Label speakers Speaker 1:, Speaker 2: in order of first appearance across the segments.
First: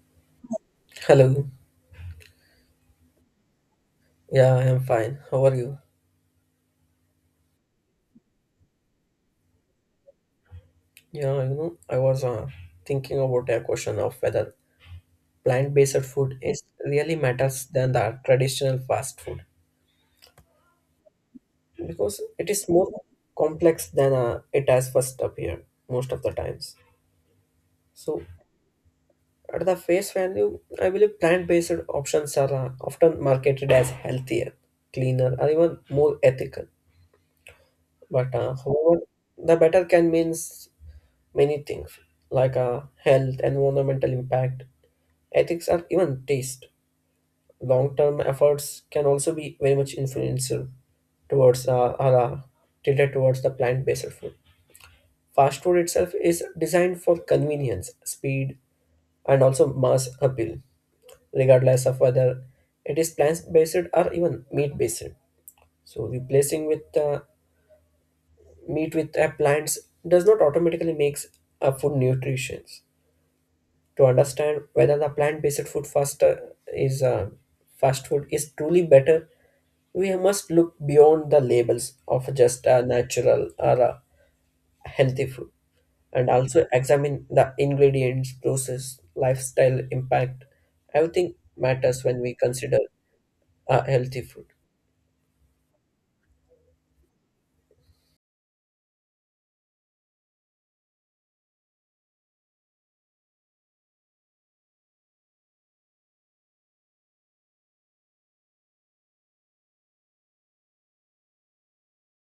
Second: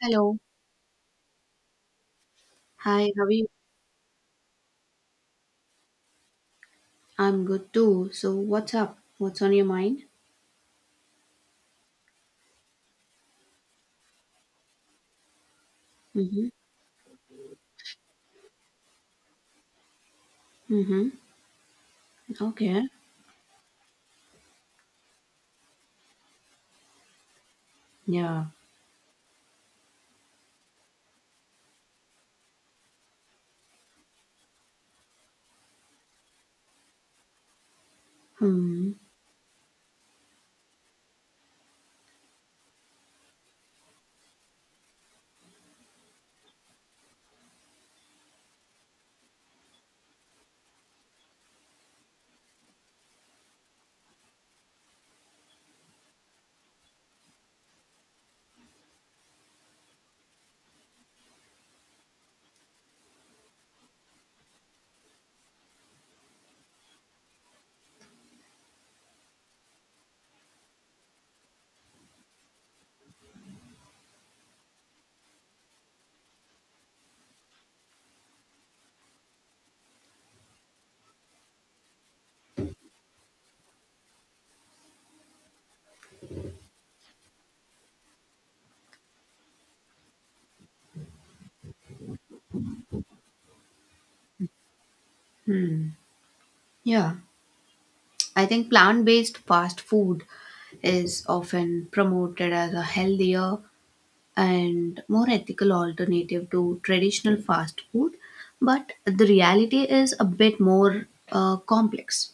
Speaker 1: Hello.
Speaker 2: Hello.
Speaker 1: Hi, how are you?
Speaker 2: Yeah, I am fine. How are you?
Speaker 1: I'm good too. So what's up? What's on your mind?
Speaker 2: Yeah, I was thinking about a question of whether plant-based food
Speaker 1: Mm-hmm.
Speaker 2: is really matters than the traditional fast food,
Speaker 1: Mm-hmm.
Speaker 2: because it is
Speaker 1: Okay.
Speaker 2: more complex than it has first appeared most of the times. So,
Speaker 1: Yeah.
Speaker 2: at the face value, I believe plant-based options are often marketed as healthier, cleaner, or even more ethical. But
Speaker 1: Hmm.
Speaker 2: However, the better can means many things like health, environmental impact, ethics, and even taste. Long term efforts can also be very much influential towards, or tilted towards the plant based food. Fast food itself is designed for convenience, speed, and also mass appeal, regardless of whether it is plant based or even meat based. So, replacing with meat with plants does not automatically makes a food nutritious. To understand whether the plant-based food faster is fast food is truly better, we must look beyond the labels of just a natural or a healthy food, and also examine the ingredients process, lifestyle impact. Everything matters when we consider a healthy food.
Speaker 1: Hmm. Yeah, I think plant-based fast food is often promoted as a healthier and more ethical alternative to traditional fast food, but the reality is a bit more complex.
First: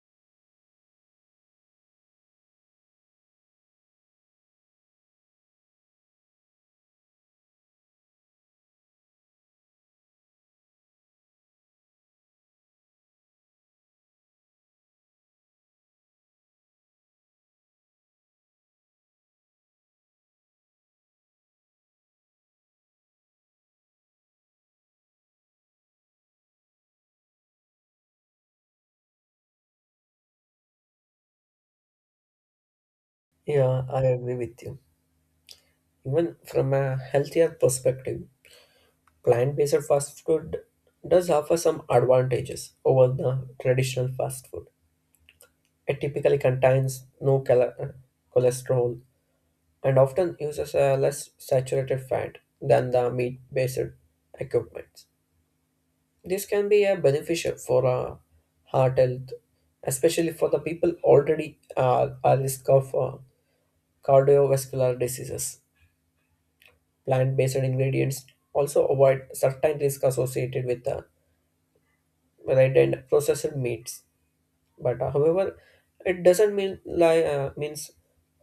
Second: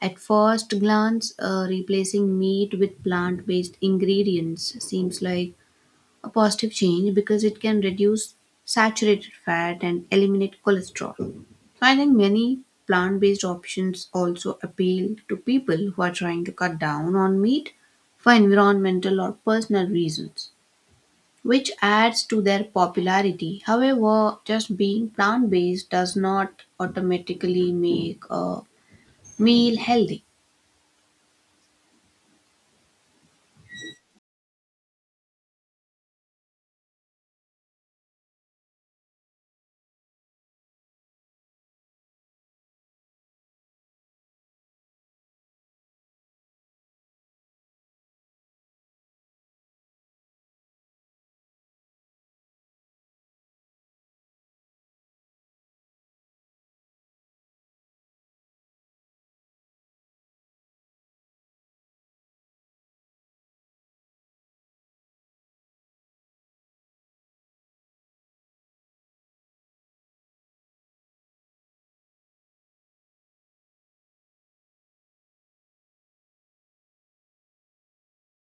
Speaker 1: At first glance, replacing meat with plant based ingredients seems like a positive change because it can reduce saturated fat and eliminate cholesterol. So I think many plant based options also appeal to people who are trying to cut down on meat for environmental or personal reasons, which adds to their popularity. However, just being plant based does not automatically make a meal healthy.
Speaker 2: Yeah, I agree with you. Even from a healthier perspective, plant-based fast food does offer some advantages over the traditional fast food. It typically contains no cholesterol, and often uses a less saturated fat than the meat-based equipments. This can be a beneficial for heart health, especially for the people already at risk of cardiovascular diseases. Plant-based ingredients also avoid certain risks associated with red and processed meats. But However, it doesn't mean like means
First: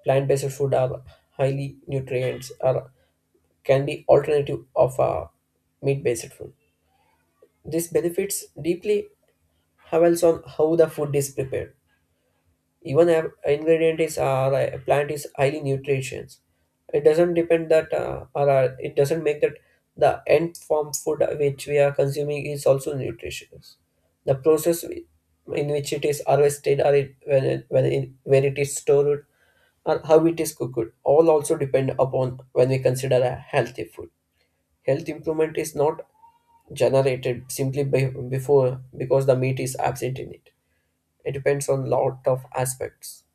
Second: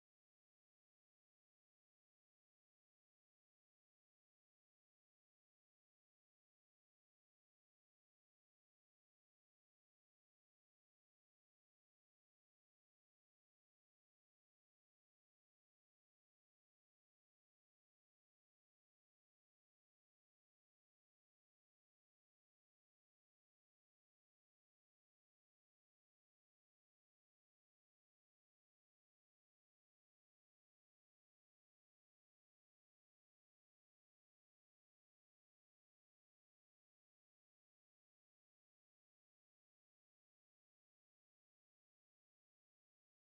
Speaker 2: plant-based food are highly nutrients, or can be alternative of meat-based food. This benefits deeply depends on how the food is prepared. Even a ingredient is like a plant is highly nutritious, it doesn't depend that, or it doesn't make that the end form food which we are consuming is also nutritious. the process wi- in which it is harvested, or where it is stored, or how it is cooked, all also depend upon when we consider a healthy food. Health improvement is not generated simply by, before because the meat is absent in it. It depends on lot of aspects.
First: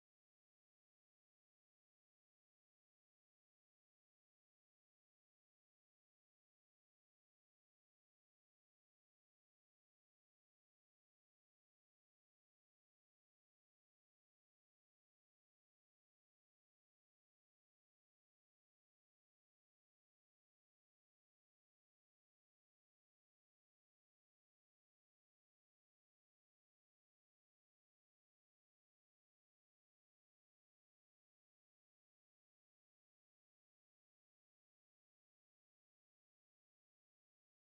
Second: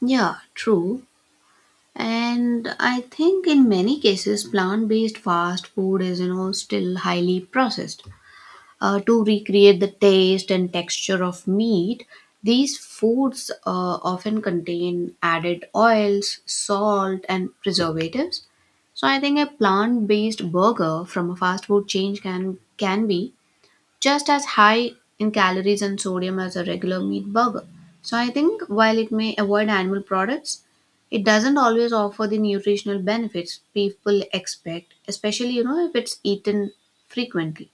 Speaker 1: Yeah, true. And I think in many cases, plant based fast food is, still highly processed. To recreate the taste and texture of meat, these foods often contain added oils, salt, and preservatives. So I think a plant based burger from a fast food chain can be just as high in calories and sodium as a regular meat burger. So I think while it may avoid animal products, it doesn't always offer the nutritional benefits people expect, especially if it's eaten frequently.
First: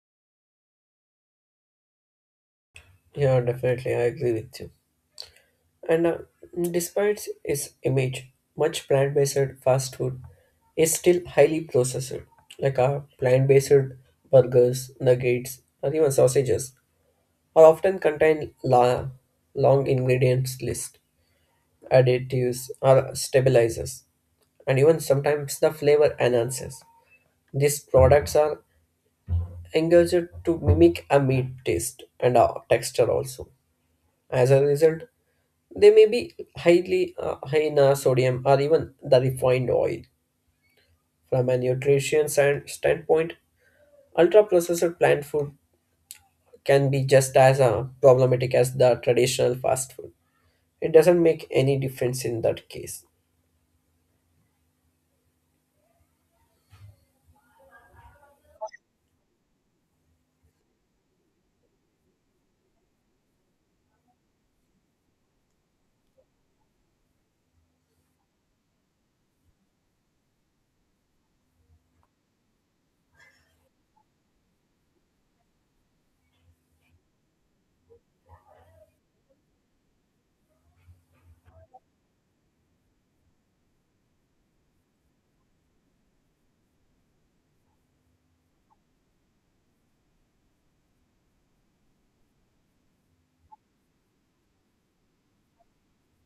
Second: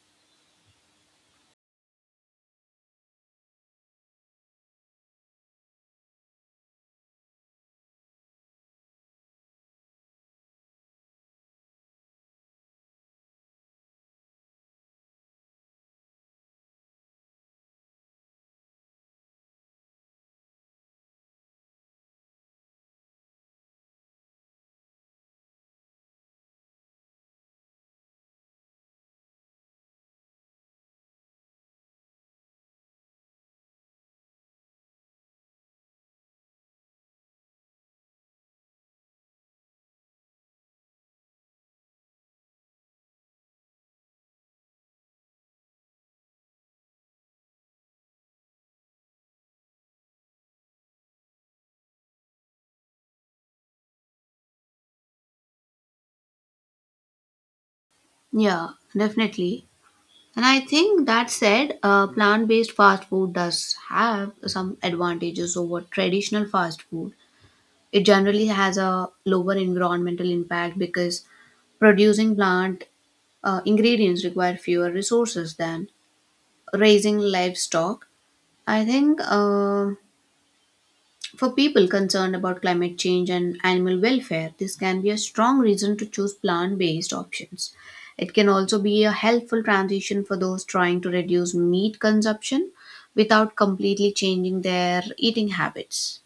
Speaker 2: Yeah, definitely, I agree with you. And Despite its image, much plant-based fast food is still highly processed. Like plant-based burgers, nuggets, or even sausages are often contain long ingredients list, additives, or stabilizers, and even sometimes the flavor enhancers. These products are engaged to mimic a meat taste and a texture also. As a result, they may be high in sodium or even the refined oil. From a nutrition standpoint, ultra processed plant food can be just as problematic as the traditional fast food. It doesn't make any difference in that case.
Speaker 1: Yeah, definitely. And I think that said, plant based fast food does have some advantages over traditional fast food. It generally has a lower environmental impact because producing plant ingredients require fewer resources than raising livestock. I think for people concerned about climate change and animal welfare, this can be a strong reason to choose plant based options. It can also be a helpful transition for those trying to reduce meat consumption without completely changing their eating habits.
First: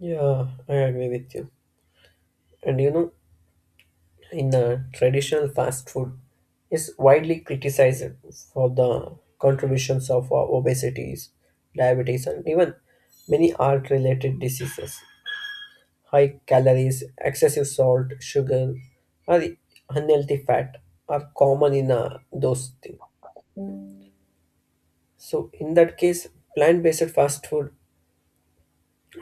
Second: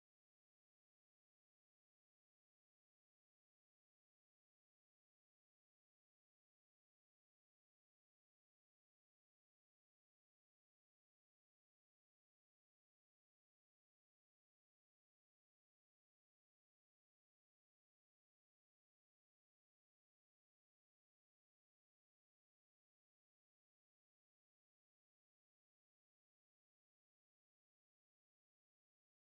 Speaker 2: Yeah, I agree with you. And you know, in the traditional fast food is widely criticized for the contributions of obesities, diabetes, and even many heart related diseases. High calories, excessive salt, sugar, or unhealthy fat are common in those things. So, in that case, plant based fast food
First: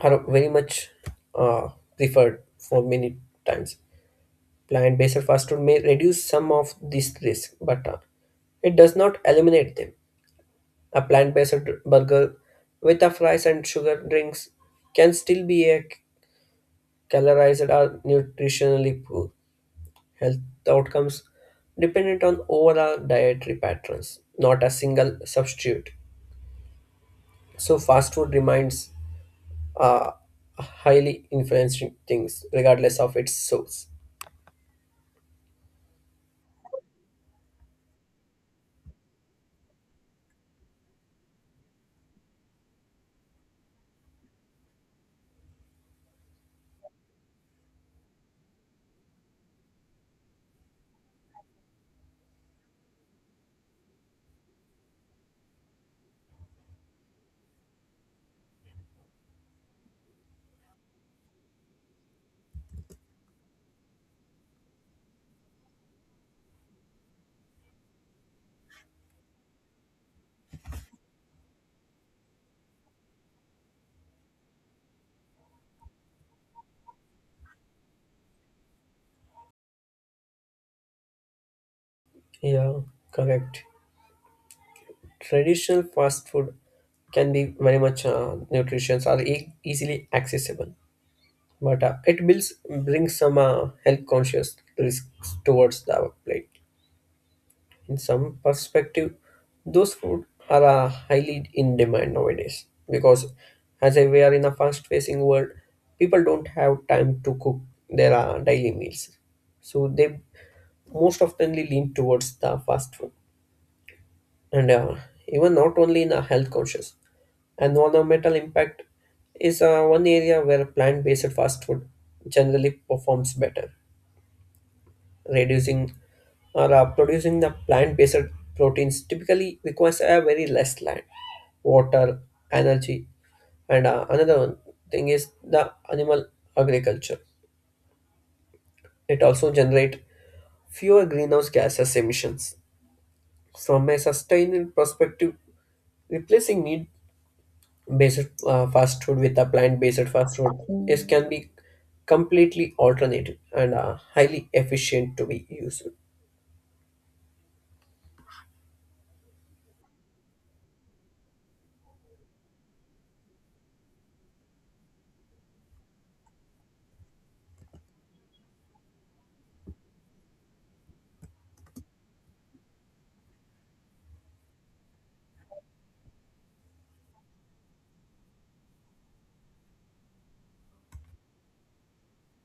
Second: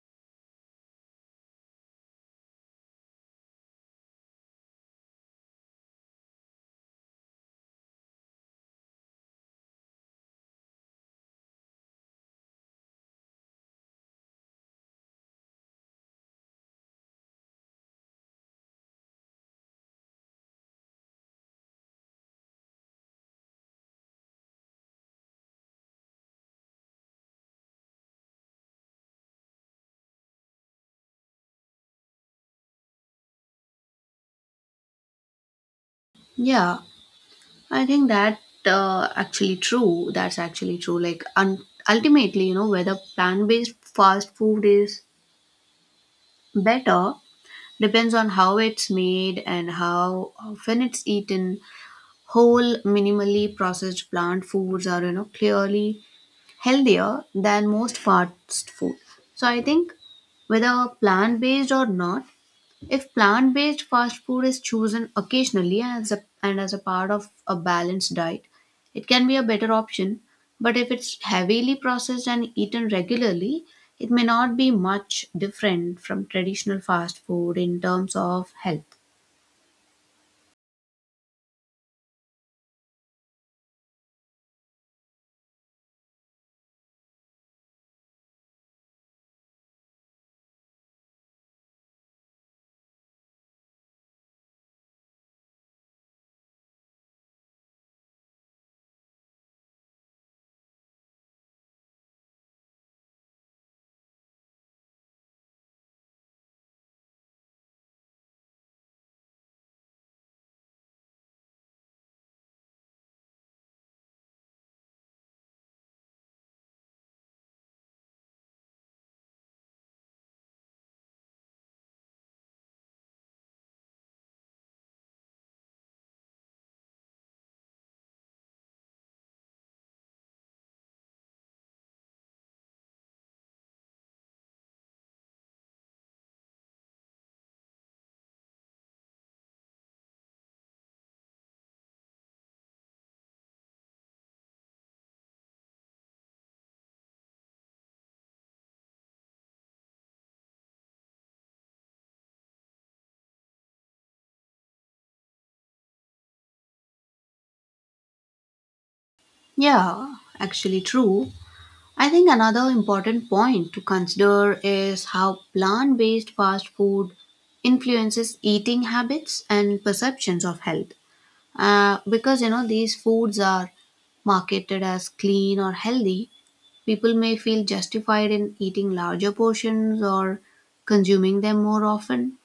Speaker 2: are very much uh, preferred for many times. Plant based fast food may reduce some of these risks, but it does not eliminate them. A plant based burger with a fries and sugar drinks can still be a calorized or nutritionally poor. Health outcomes dependent on overall dietary patterns, not a single substitute. So fast food remains uh, highly influencing things regardless of its source.
Speaker 1: Yeah, I think that actually true. Ultimately, you know, whether plant based fast food is better depends on how it's made and how often it's eaten. Whole, minimally processed plant foods are, you know, clearly healthier than most fast food. So I think whether plant based or not, if plant-based fast food is chosen occasionally and as a part of a balanced diet, it can be a better option. But if it's heavily processed and eaten regularly, it may not be much different from traditional fast food in terms of health.
Speaker 2: Yeah, correct. Traditional fast food can be very much nutritious or easily accessible, but it builds brings some health conscious risks towards the plate. In some perspective, those food are highly in demand nowadays because as we are in a fast-facing world, people don't have time to cook their daily meals, so they most oftenly lean towards the fast food. And even not only in a health conscious, environmental impact is one area where plant-based fast food generally performs better, reducing or producing the plant-based proteins typically requires a very less land, water, energy, and another one thing is the animal agriculture. It also generate fewer greenhouse gases emissions. From a sustainable perspective, replacing meat-based fast food with a plant-based fast food is can be completely alternative and highly efficient to be used.
Speaker 1: Yeah, actually true. I think another important point to consider is how plant based fast food influences eating habits and perceptions of health. Because these foods are marketed as clean or healthy, people may feel justified in eating larger portions or consuming them more often.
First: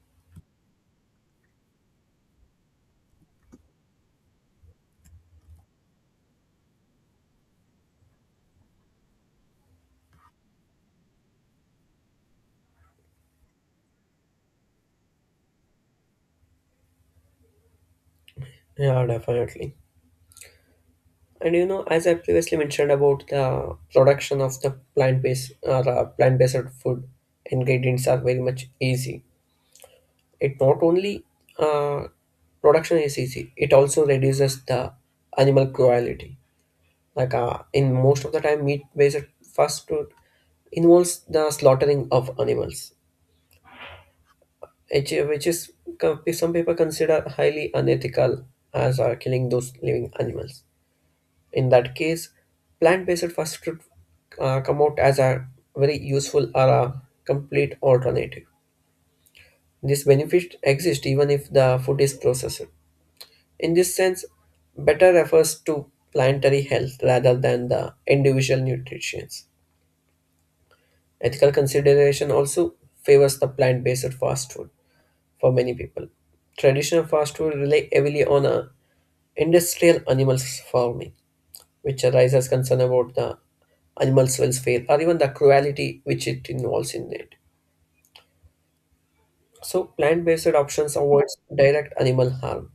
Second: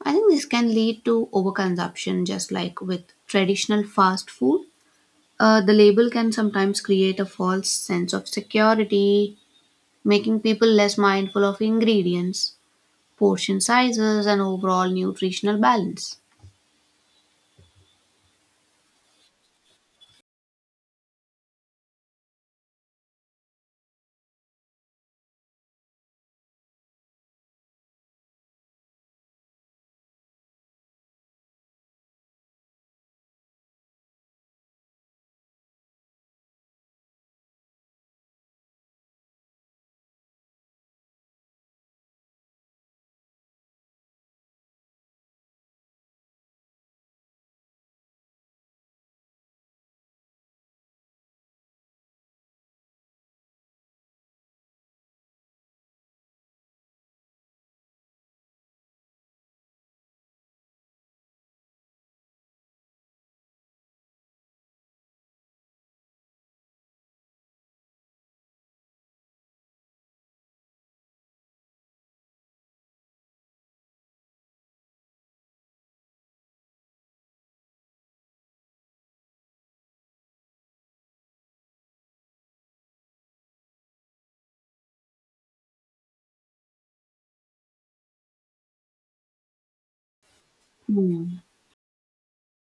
Speaker 1: I think this can lead to overconsumption, just like with traditional fast food. The label can sometimes create a false sense of security, making people less mindful of ingredients, portion sizes, and overall nutritional balance.
Speaker 2: Yeah, definitely. And you know, as I previously mentioned about the production of the plant-based or plant-based food ingredients are very much easy. It not only uh, production is easy; it also reduces the animal cruelty. Like in most of the time, meat-based fast food involves the slaughtering of animals, which is some people consider highly unethical as are killing those living animals. In that case, plant-based fast food come out as a very useful or a complete alternative. This benefit exists even if the food is processed. In this sense, better refers to planetary health rather than the individual nutrition. Ethical consideration also favors the plant-based fast food for many people. Traditional fast food rely heavily on a industrial animal farming, which arises concern about the animals' welfare or even the cruelty which it involves in it. So plant-based options avoids
Speaker 1: Hmm.
Speaker 2: direct animal harm.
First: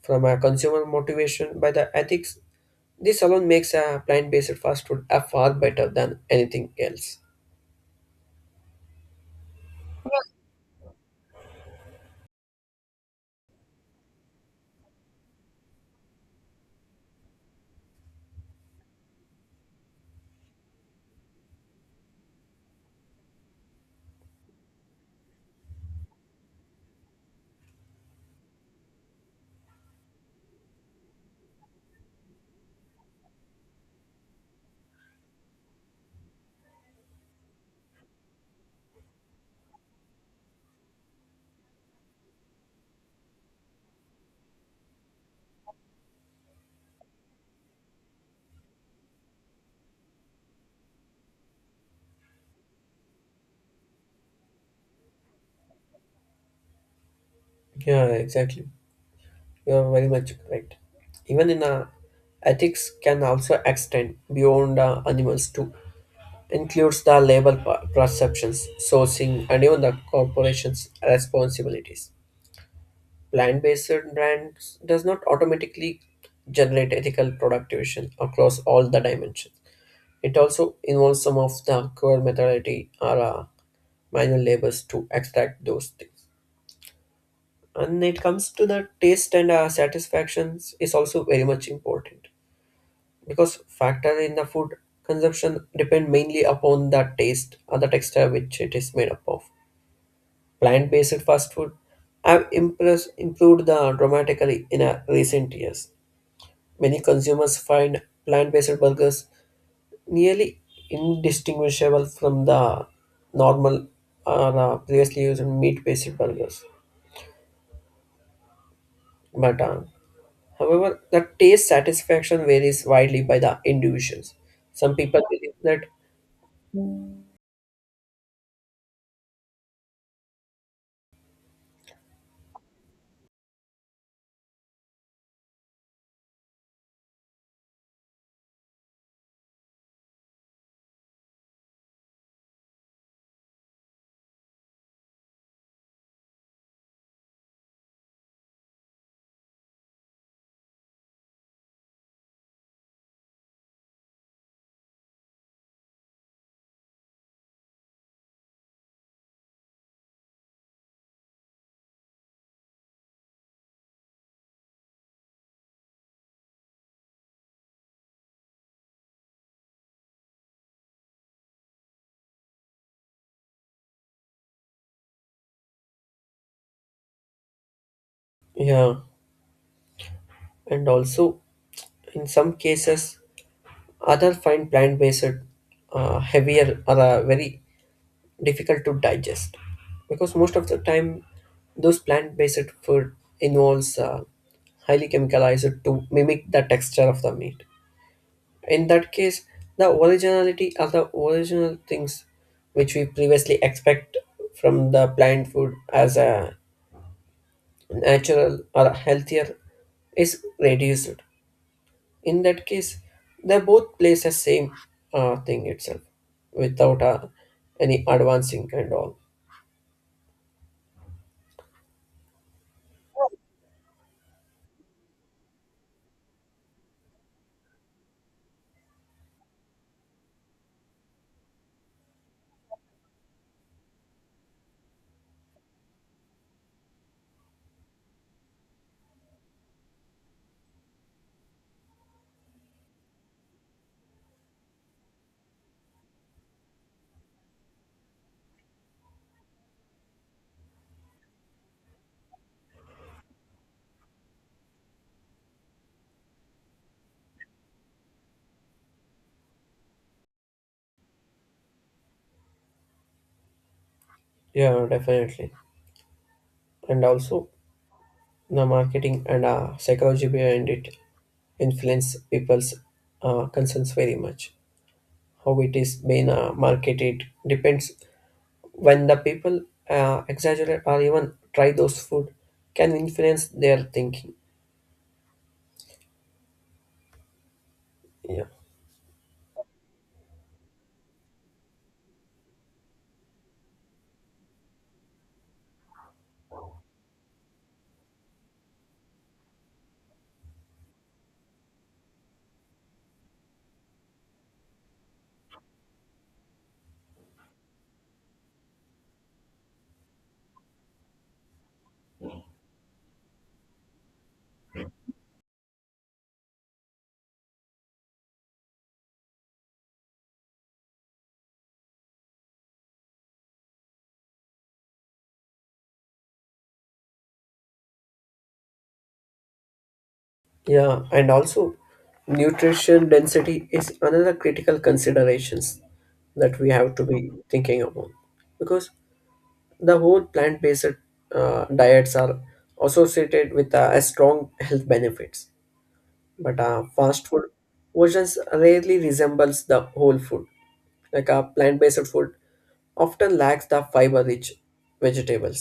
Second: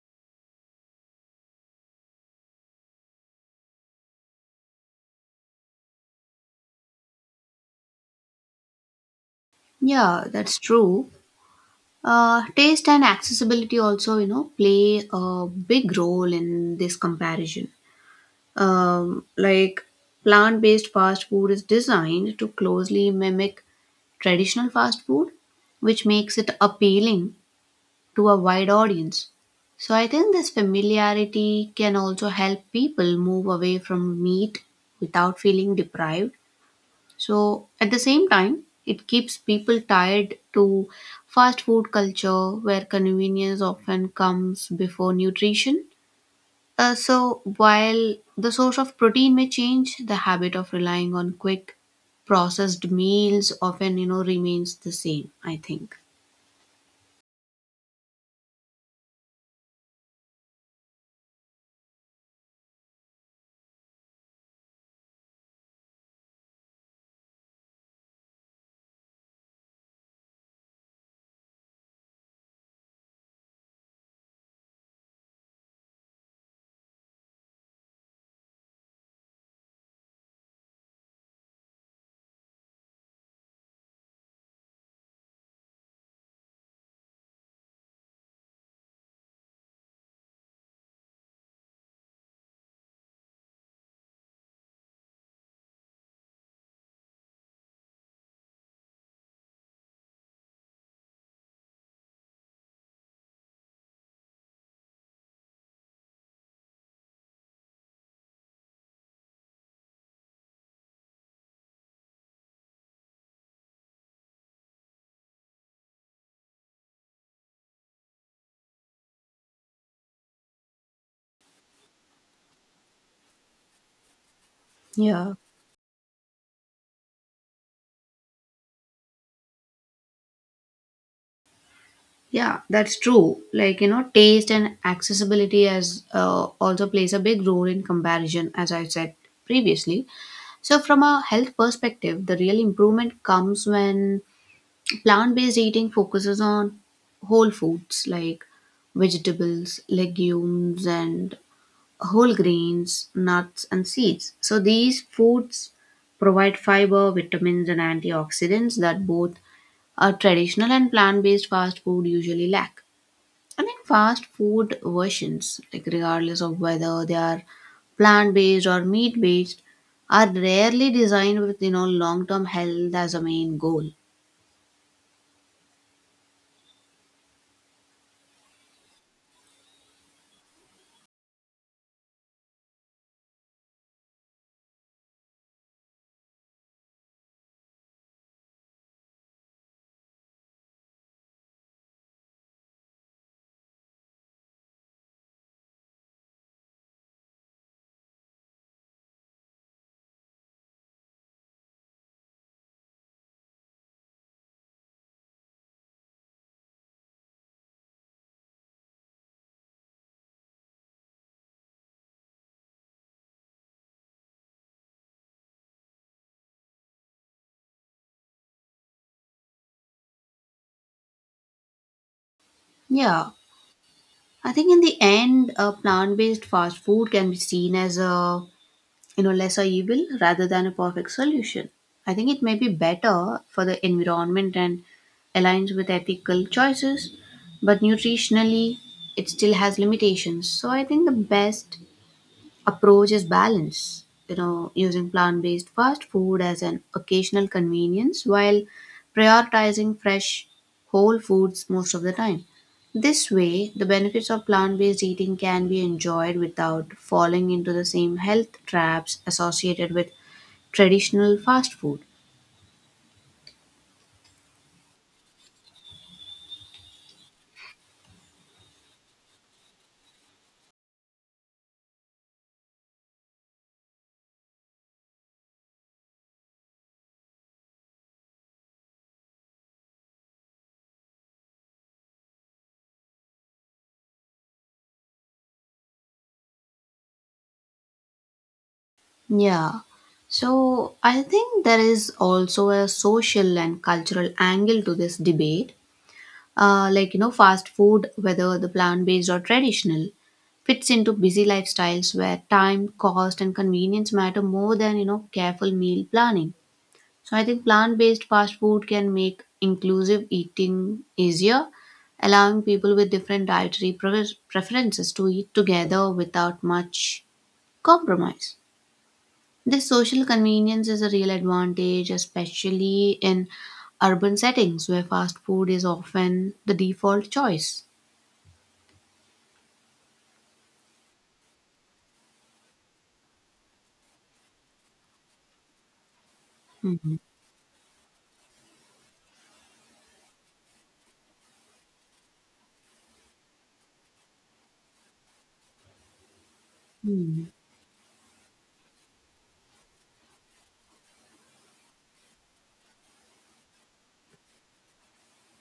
Speaker 2: From a consumer motivation by the ethics, this alone makes a plant-based fast food a far better than anything else.
Speaker 1: Yeah, that's true. Taste and accessibility also, you know, play a big role in this comparison. Like plant based fast food is designed to closely mimic traditional fast food, which makes it appealing to a wide audience. So I think this familiarity can also help people move away from meat without feeling deprived, so at the same time, it keeps people tied to fast food culture where convenience often comes before nutrition. So while the source of protein may change, the habit of relying on quick processed meals often remains the same, I think.
Speaker 2: Yeah, exactly. You are very much correct. Even in ethics can also extend beyond animals too. Includes the labor perceptions, sourcing, and even the corporation's responsibilities. Plant-based brands does not automatically generate ethical product division across all the dimensions. It also involves some of the core methodology or manual labors to extract those things. And it comes to the taste and satisfactions is also very much important because factor in the food consumption depend mainly upon the taste or the texture which it is made up of. Plant-based fast food have improved the dramatically in recent years. Many consumers find plant based burgers nearly indistinguishable from the normal or previously used meat based burgers. But However, the taste satisfaction varies widely by the individuals. Some people
Speaker 1: Yeah.
Speaker 2: believe that,
Speaker 1: Yeah, that's true. Like, you know, taste and accessibility as also plays a big role in comparison, as I said previously. So, from a health perspective, the real improvement comes when plant based eating focuses on whole foods like vegetables, legumes, and whole grains, nuts, and seeds. So, these foods provide fiber, vitamins, and antioxidants that both a traditional and plant based fast food usually lack. I mean, fast food versions, like regardless of whether they are plant based or meat based, are rarely designed with long term health as a main goal.
Speaker 2: yeah, and also in some cases, others find plant based heavier or very difficult to digest, because most of the time those plant-based food involves highly chemicalized to mimic the texture of the meat. In that case, the originality of the original things which we previously expect from the plant food as a natural or healthier is reduced. In that case, they both plays the same thing itself without any advancing and all.
Speaker 1: Yeah, I think in the end, a plant based fast food can be seen as a lesser evil rather than a perfect solution. I think it may be better for the environment and aligns with ethical choices, but nutritionally, it still has limitations. So I think the best approach is balance, you know, using plant-based fast food as an occasional convenience while prioritizing fresh whole foods most of the time. This way the benefits of plant-based eating can be enjoyed without falling into the same health traps associated with traditional fast food.
Speaker 2: Yeah, definitely. And also, the marketing and psychology behind it influence people's concerns very much. How it is being marketed depends when the people exaggerate or even try those food can influence their thinking. Yeah,
Speaker 1: Yeah, so I think there is also a social and cultural angle to this debate. Like, you know, fast food, whether the plant based or traditional, fits into busy lifestyles where time cost and convenience matter more than, you know, careful meal planning. So I think plant based fast food can make inclusive eating easier, allowing people with different preferences to eat together without much compromise. This social convenience is a real advantage, especially in urban settings where fast food is often the default choice.
Speaker 2: yeah, and also nutrition density is another critical considerations that we have to
Speaker 1: Mhm,
Speaker 2: be thinking about, because the whole plant-based diets are associated with a strong health benefits, but fast
Speaker 1: mhm,
Speaker 2: food versions rarely resembles the whole food. Like a plant-based food often lacks the fiber-rich vegetables,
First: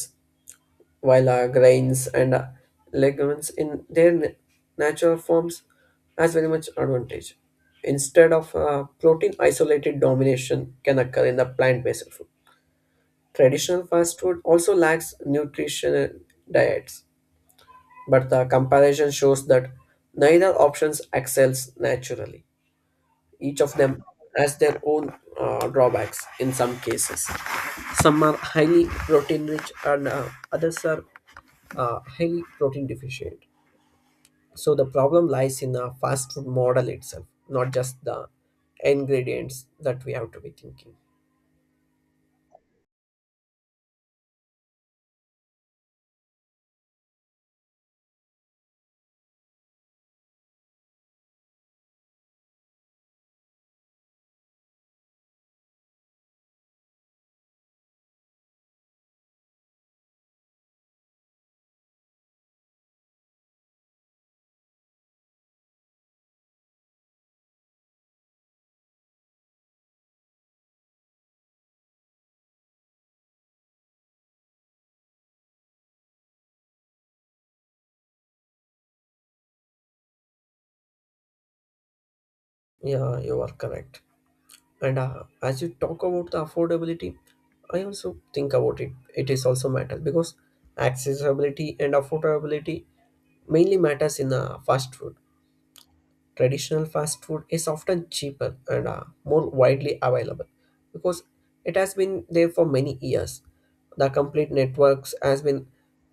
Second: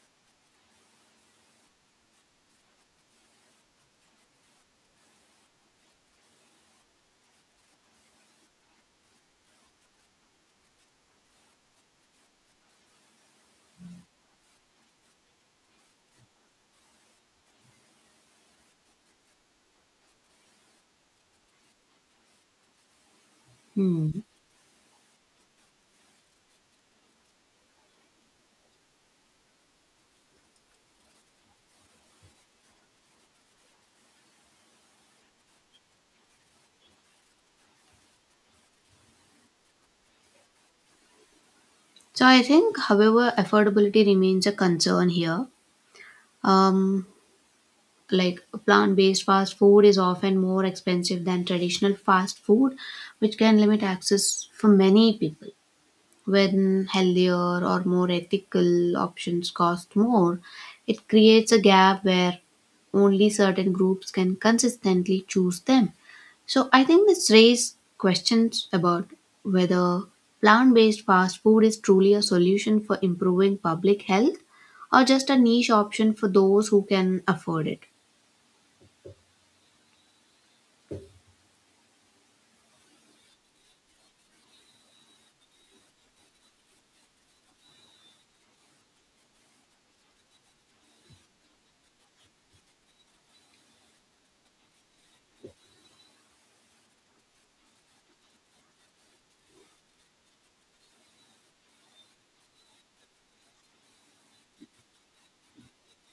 Speaker 2: while grains and legumes in their natural forms has very much advantage. Instead of protein isolated domination can occur in the plant-based food. Traditional fast food also lacks nutritional diets, but the comparison shows that neither options excels naturally. Each of them
Speaker 1: mhm.
Speaker 2: has their own drawbacks in some cases. Some are highly protein rich and others are highly protein deficient. So the problem lies in the fast food model itself, not just the ingredients that we have to be thinking.
Speaker 1: So I think, however, affordability remains a concern here. Um, like plant-based fast food is often more expensive than traditional fast food, which can limit access for many people. When healthier or more ethical options cost more, it creates a gap where only certain groups can consistently choose them. So I think this raises questions about whether plant based fast food is truly a solution for improving public health or just a niche option for those who can afford it.
Speaker 2: Yeah, you are correct. And as you talk about the affordability, I also think about it. It is also matter because accessibility and affordability mainly matters in fast food. Traditional fast food is often cheaper and more widely available because it has been there for many years. The complete networks has been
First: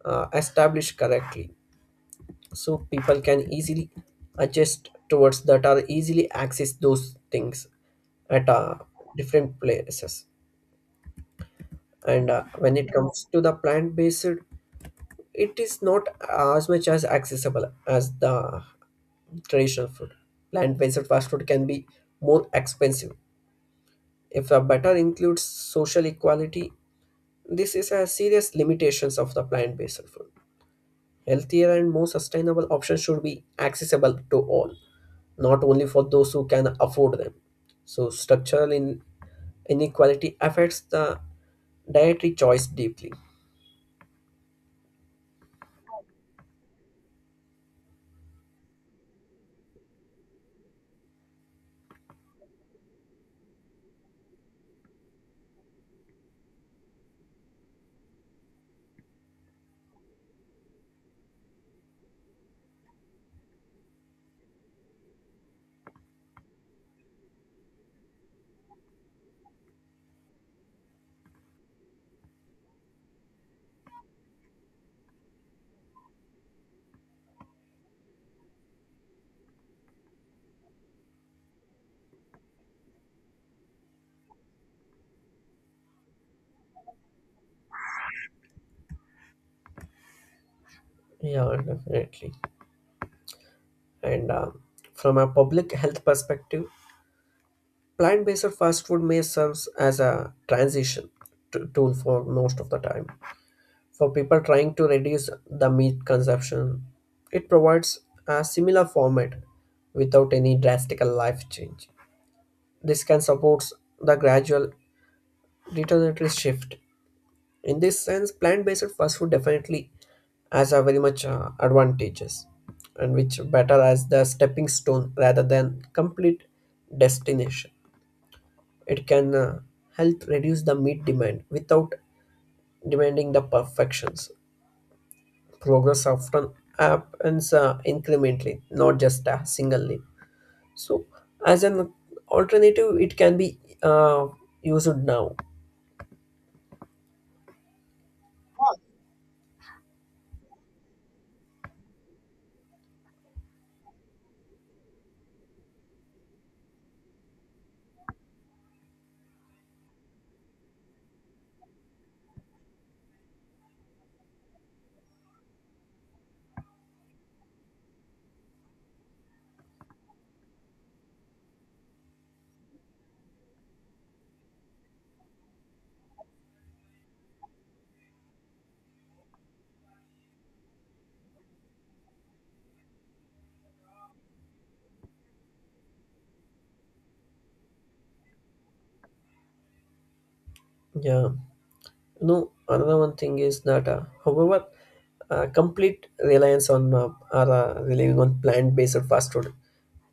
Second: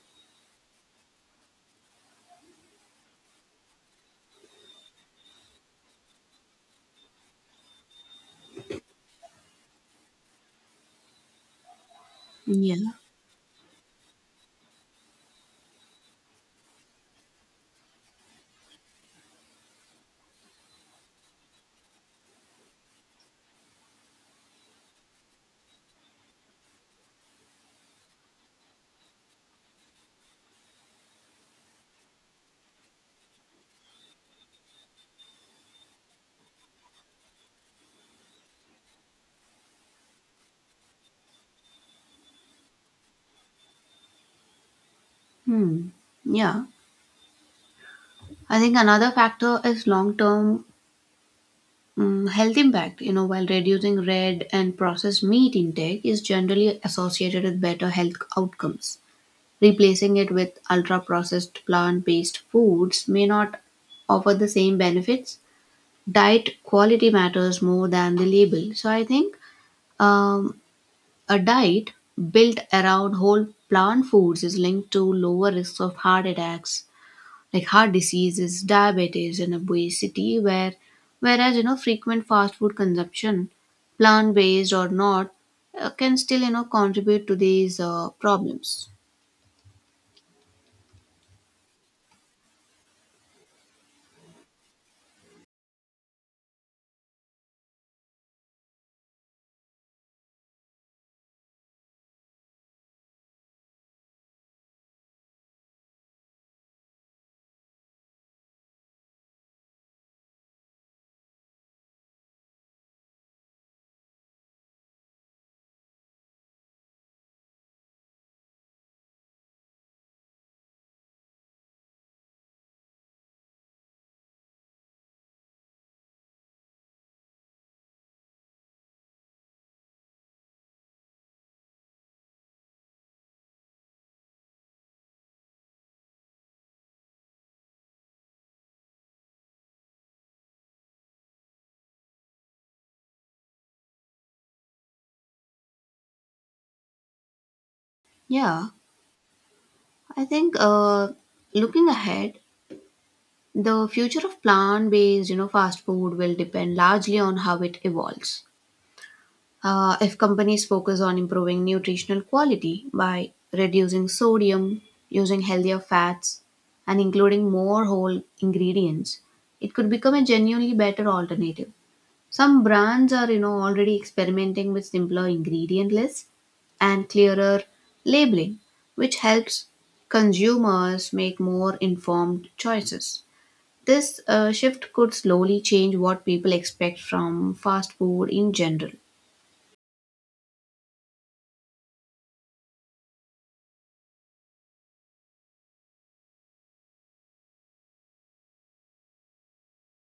Speaker 2: uh, established correctly so people can easily adjust towards that or easily access those things at different places, and
Speaker 1: Yeah.
Speaker 2: when it comes to the plant based, it is not as much as accessible as the traditional food. Plant based fast food can be more expensive if the better includes social equality. This is a serious limitations of the plant based food. Healthier and more sustainable options should be accessible to all, not only for those who can afford them. So, structural inequality affects the dietary choice deeply.
Speaker 1: Hmm. Yeah. I think another factor is long term health impact. You know, while reducing red and processed meat intake is generally associated with better health outcomes, replacing it with ultra processed plant based foods may not offer the same benefits. Diet quality matters more than the label. So I think um, a diet built around whole plant foods is linked to lower risks of heart attacks, like heart diseases, diabetes, and obesity, whereas, you know, frequent fast food consumption, plant based or not, can still contribute to these problems.
Speaker 2: Yeah, definitely. And from a public health perspective, plant based fast food may serve as a transition tool for most of the time, for people trying to reduce the meat consumption. It provides a similar format without any drastic life change. This can support the gradual dietary shift. In this sense, plant-based fast food definitely has a very much advantages and which better as the stepping stone rather than complete destination. It can help reduce the meat demand without demanding the perfections progress often happens incrementally, not just singly. So, as an alternative, it can be used now.
Speaker 1: Yeah, I think looking ahead, the future of plant based, you know, fast food will depend largely on how it evolves. If companies focus on improving nutritional quality by reducing sodium, using healthier fats, and including more whole ingredients, it could become a genuinely better alternative. Some brands are, you know, already experimenting with simpler ingredient lists and clearer labeling, which helps consumers make more informed choices. This shift could slowly change what people expect from fast food in general.
Speaker 2: Yeah. No, another one thing is that, however, complete reliance on or relying on plant-based fast food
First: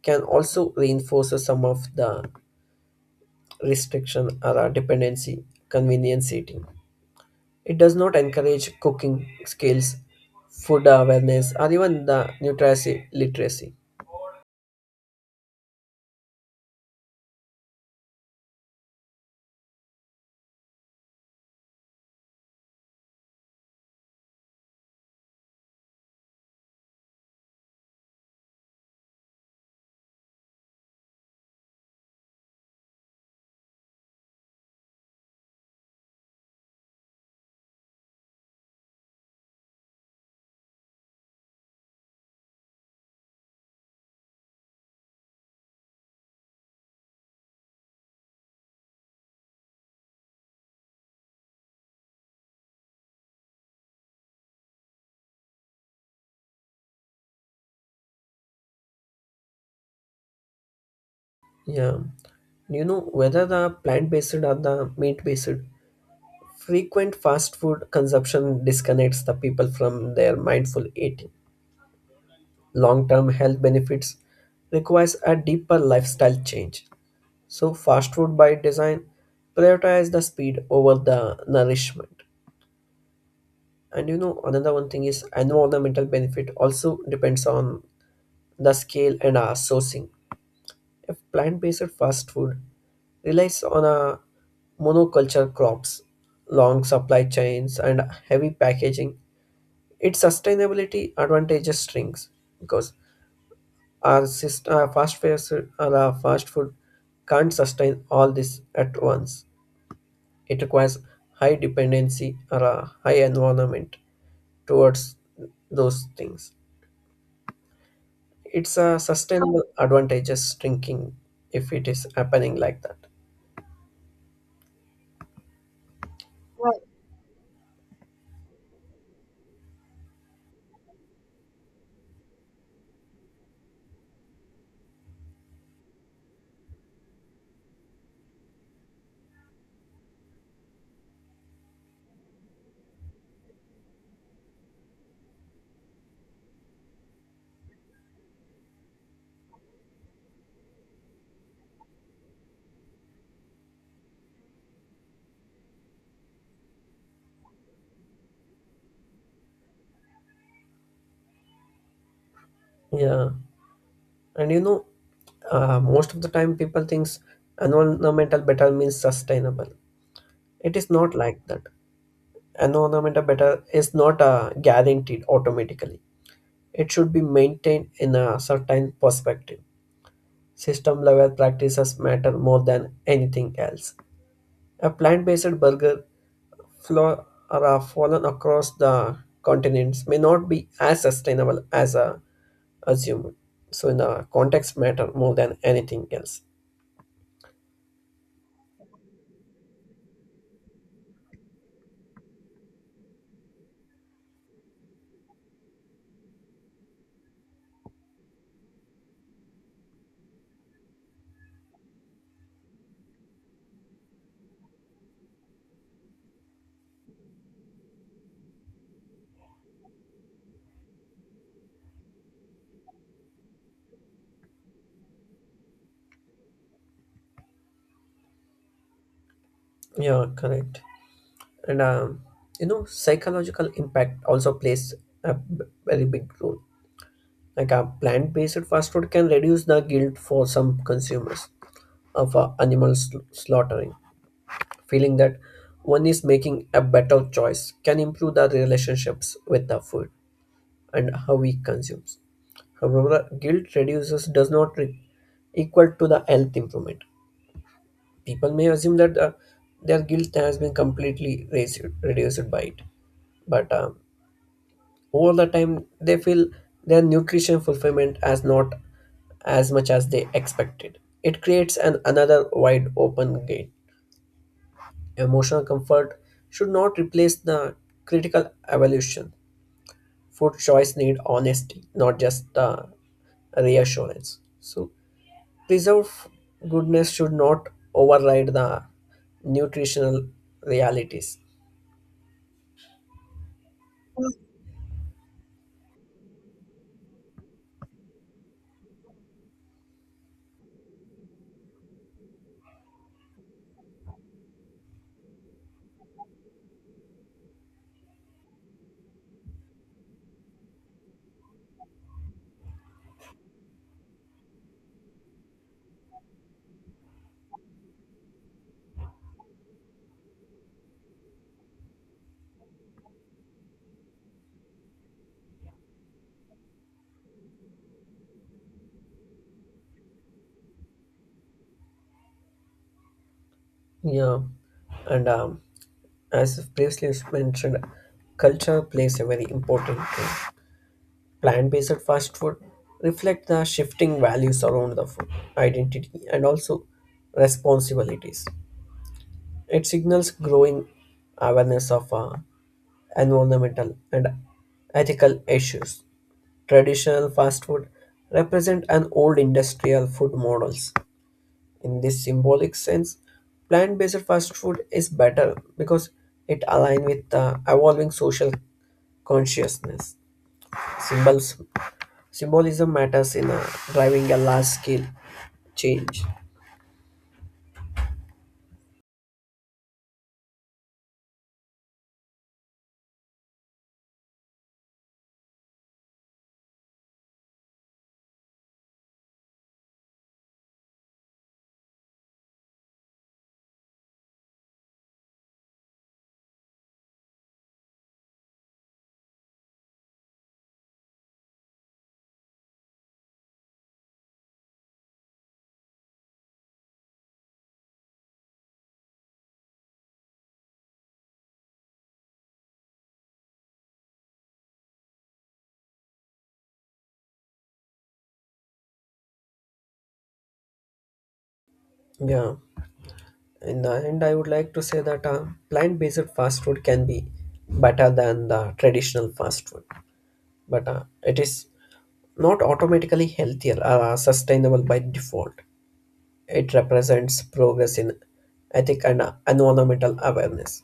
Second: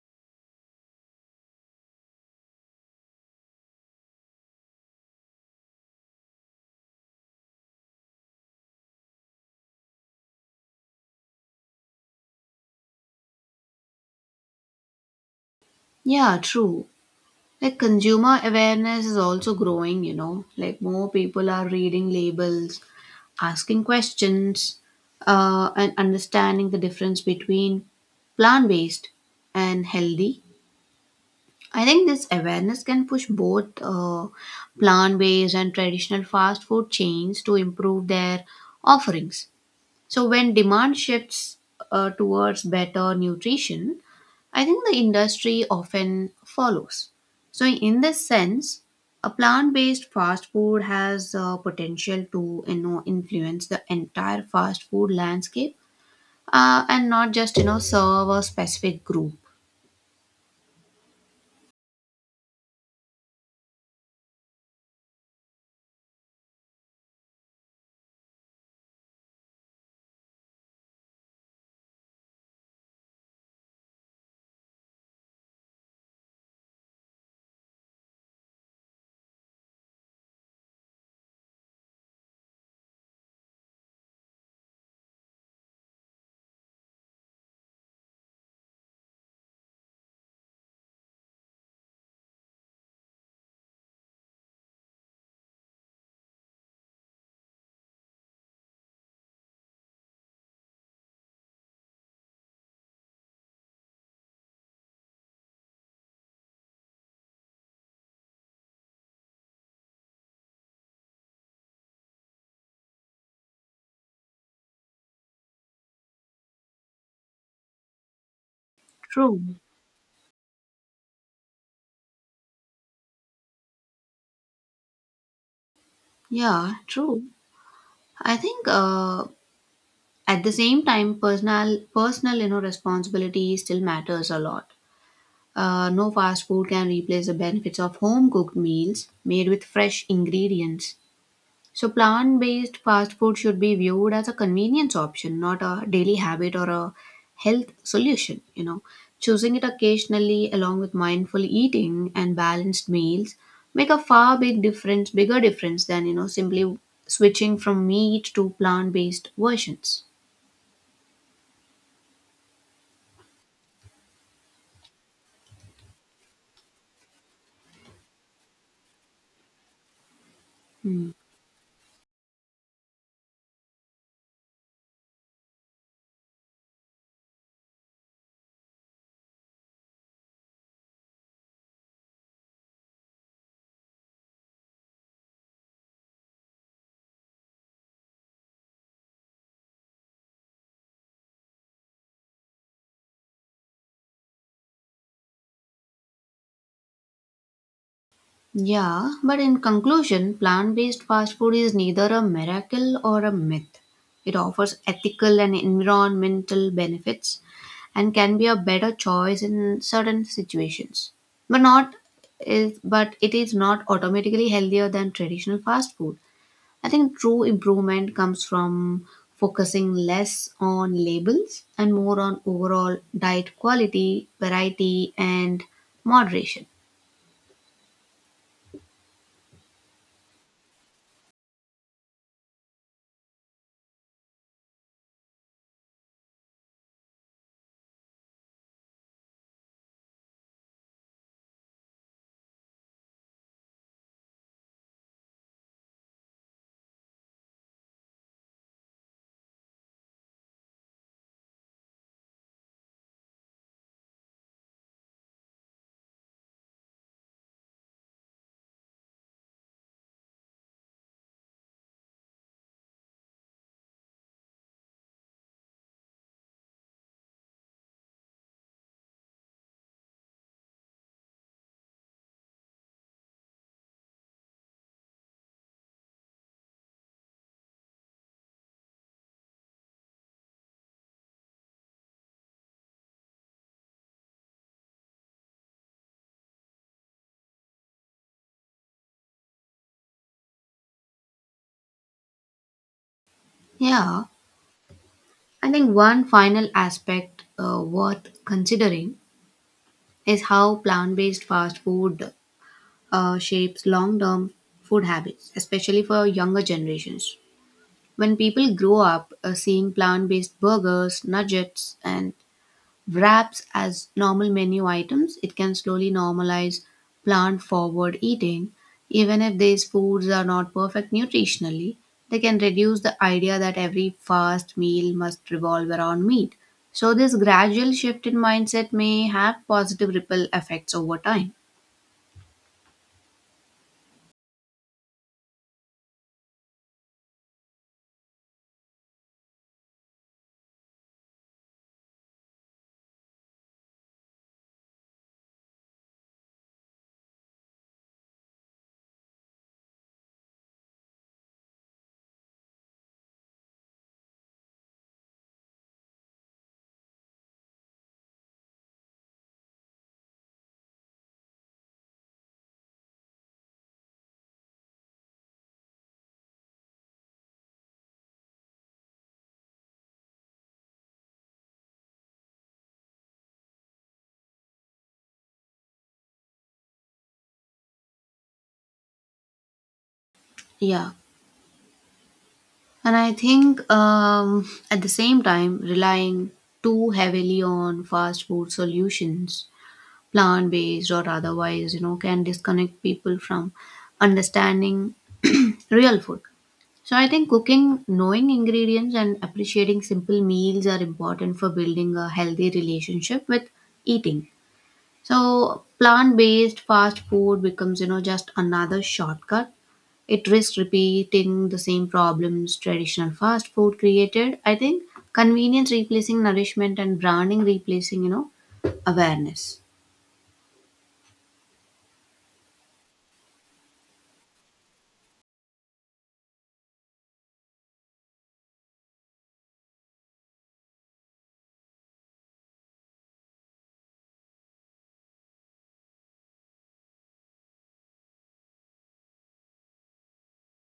Speaker 2: can also reinforce some of the restriction or dependency, convenience eating. It does not encourage cooking skills, food awareness, or even the nutrition literacy.
Speaker 1: Yeah, true. Like consumer awareness is also growing. You know, like more people are reading labels, asking questions, and understanding the difference between plant based and healthy. I think this awareness can push both plant based and traditional fast food chains to improve their offerings. So, when demand shifts towards better nutrition, I think the industry often follows. So, in this sense, a plant based fast food has potential to, you know, influence the entire fast food landscape, and not just, you know, serve a specific group.
Speaker 2: Yeah. You know, whether the plant based or the meat based, frequent fast food consumption disconnects the people from their mindful eating. Long term health benefits requires a deeper lifestyle change. So, fast food by design prioritize the speed over the nourishment. And you know, another one thing is environmental benefit also depends on the scale and our sourcing. If plant-based fast food relies on a monoculture crops, long supply chains, and heavy packaging, its sustainability advantages shrinks because our system, our fast food can't sustain all this at once. It requires high dependency or a high environment towards those things. It's a
Speaker 1: True.
Speaker 2: sustainable advantages drinking if it is happening like that.
Speaker 1: Yeah,
Speaker 2: Right.
Speaker 1: true. I think at the same time, personal, you know, responsibility still matters a lot. No fast food can replace the benefits of home cooked meals made with fresh ingredients. So, plant based fast food should be viewed as a convenience option, not a daily habit or a health solution. You know, choosing it occasionally along with mindful eating and balanced meals make a far big difference, bigger difference than, you know, simply switching from meat to plant based versions.
Speaker 2: Yeah, and you know, most of the time people thinks environmental better means sustainable. It is not like that. Environmental better is not guaranteed automatically. It should be maintained in a certain perspective. System level practices matter more than anything else. A plant-based burger flora fallen across the continents may not be as sustainable as a assumed. So in the context matter more than anything else.
Speaker 1: Yeah, but in conclusion, plant based fast food is neither a miracle or a myth. It offers ethical and environmental benefits and can be a better choice in certain situations. But not but it is not automatically healthier than traditional fast food. I think true improvement comes from focusing less on labels and more on overall diet quality, variety and moderation.
Speaker 2: Yeah, correct. And you know, psychological impact also plays a very big role. Like a plant-based fast food can reduce the guilt for some consumers of animal slaughtering, feeling that one is making a better choice can improve the relationships with the food and how we consume. However, guilt reduces does not equal to the health improvement. People may assume that their guilt has been completely reduced by it, but over the time they feel their nutrition fulfillment as not as much as they expected. It creates an another wide open gate. Emotional comfort should not replace the critical evaluation. Food choice need honesty, not just reassurance. So preserve goodness should not override the nutritional realities.
Speaker 1: Yeah. I think one final aspect worth considering is how plant based fast food shapes long term food habits, especially for younger generations. When people grow up seeing plant based burgers, nuggets, and wraps as normal menu items, it can slowly normalize plant forward eating. Even if these foods are not perfect nutritionally, they can reduce the idea that every fast meal must revolve around meat. So, this gradual shift in mindset may have positive ripple effects over time.
Speaker 2: Yeah, and as previously mentioned, culture plays a very important role. Plant-based fast food reflect the shifting values around the food identity and also responsibilities. It signals growing awareness of environmental and ethical issues. Traditional fast food represent an old industrial food models. In this symbolic sense, plant-based fast food is better because it aligns with the evolving social consciousness. Symbols, symbolism matters in driving a large-scale change.
Speaker 1: Yeah. And I think at the same time, relying too heavily on fast food solutions, plant based or otherwise, you know, can disconnect people from understanding real food. So I think cooking, knowing ingredients, and appreciating simple meals are important for building a healthy relationship with eating. So, plant based fast food becomes, you know, just another shortcut. It risks repeating the same problems traditional fast food created, I think: convenience replacing nourishment and branding replacing, you know, awareness.
Speaker 2: Yeah. In the end, I would like to say that plant-based fast food can be better than the traditional fast food, but it is not automatically healthier or sustainable by default. It represents progress in ethic and environmental awareness,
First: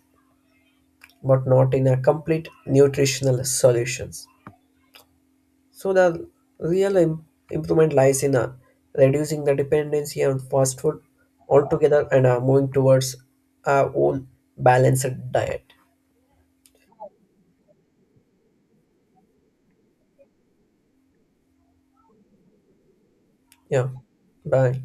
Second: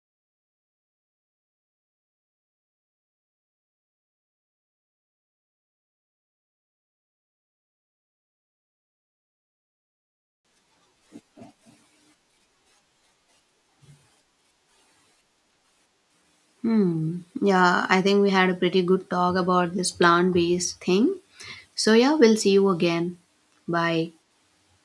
Speaker 2: but not in a complete nutritional solutions. So the real im- improvement lies in reducing the dependency on fast food altogether and moving towards our own balanced diet.
Speaker 1: Hmm. Yeah, I think we had a pretty good talk about this plant based thing. So, yeah, we'll see you again.
Speaker 2: Yeah.
Speaker 1: Bye.
Speaker 2: Bye.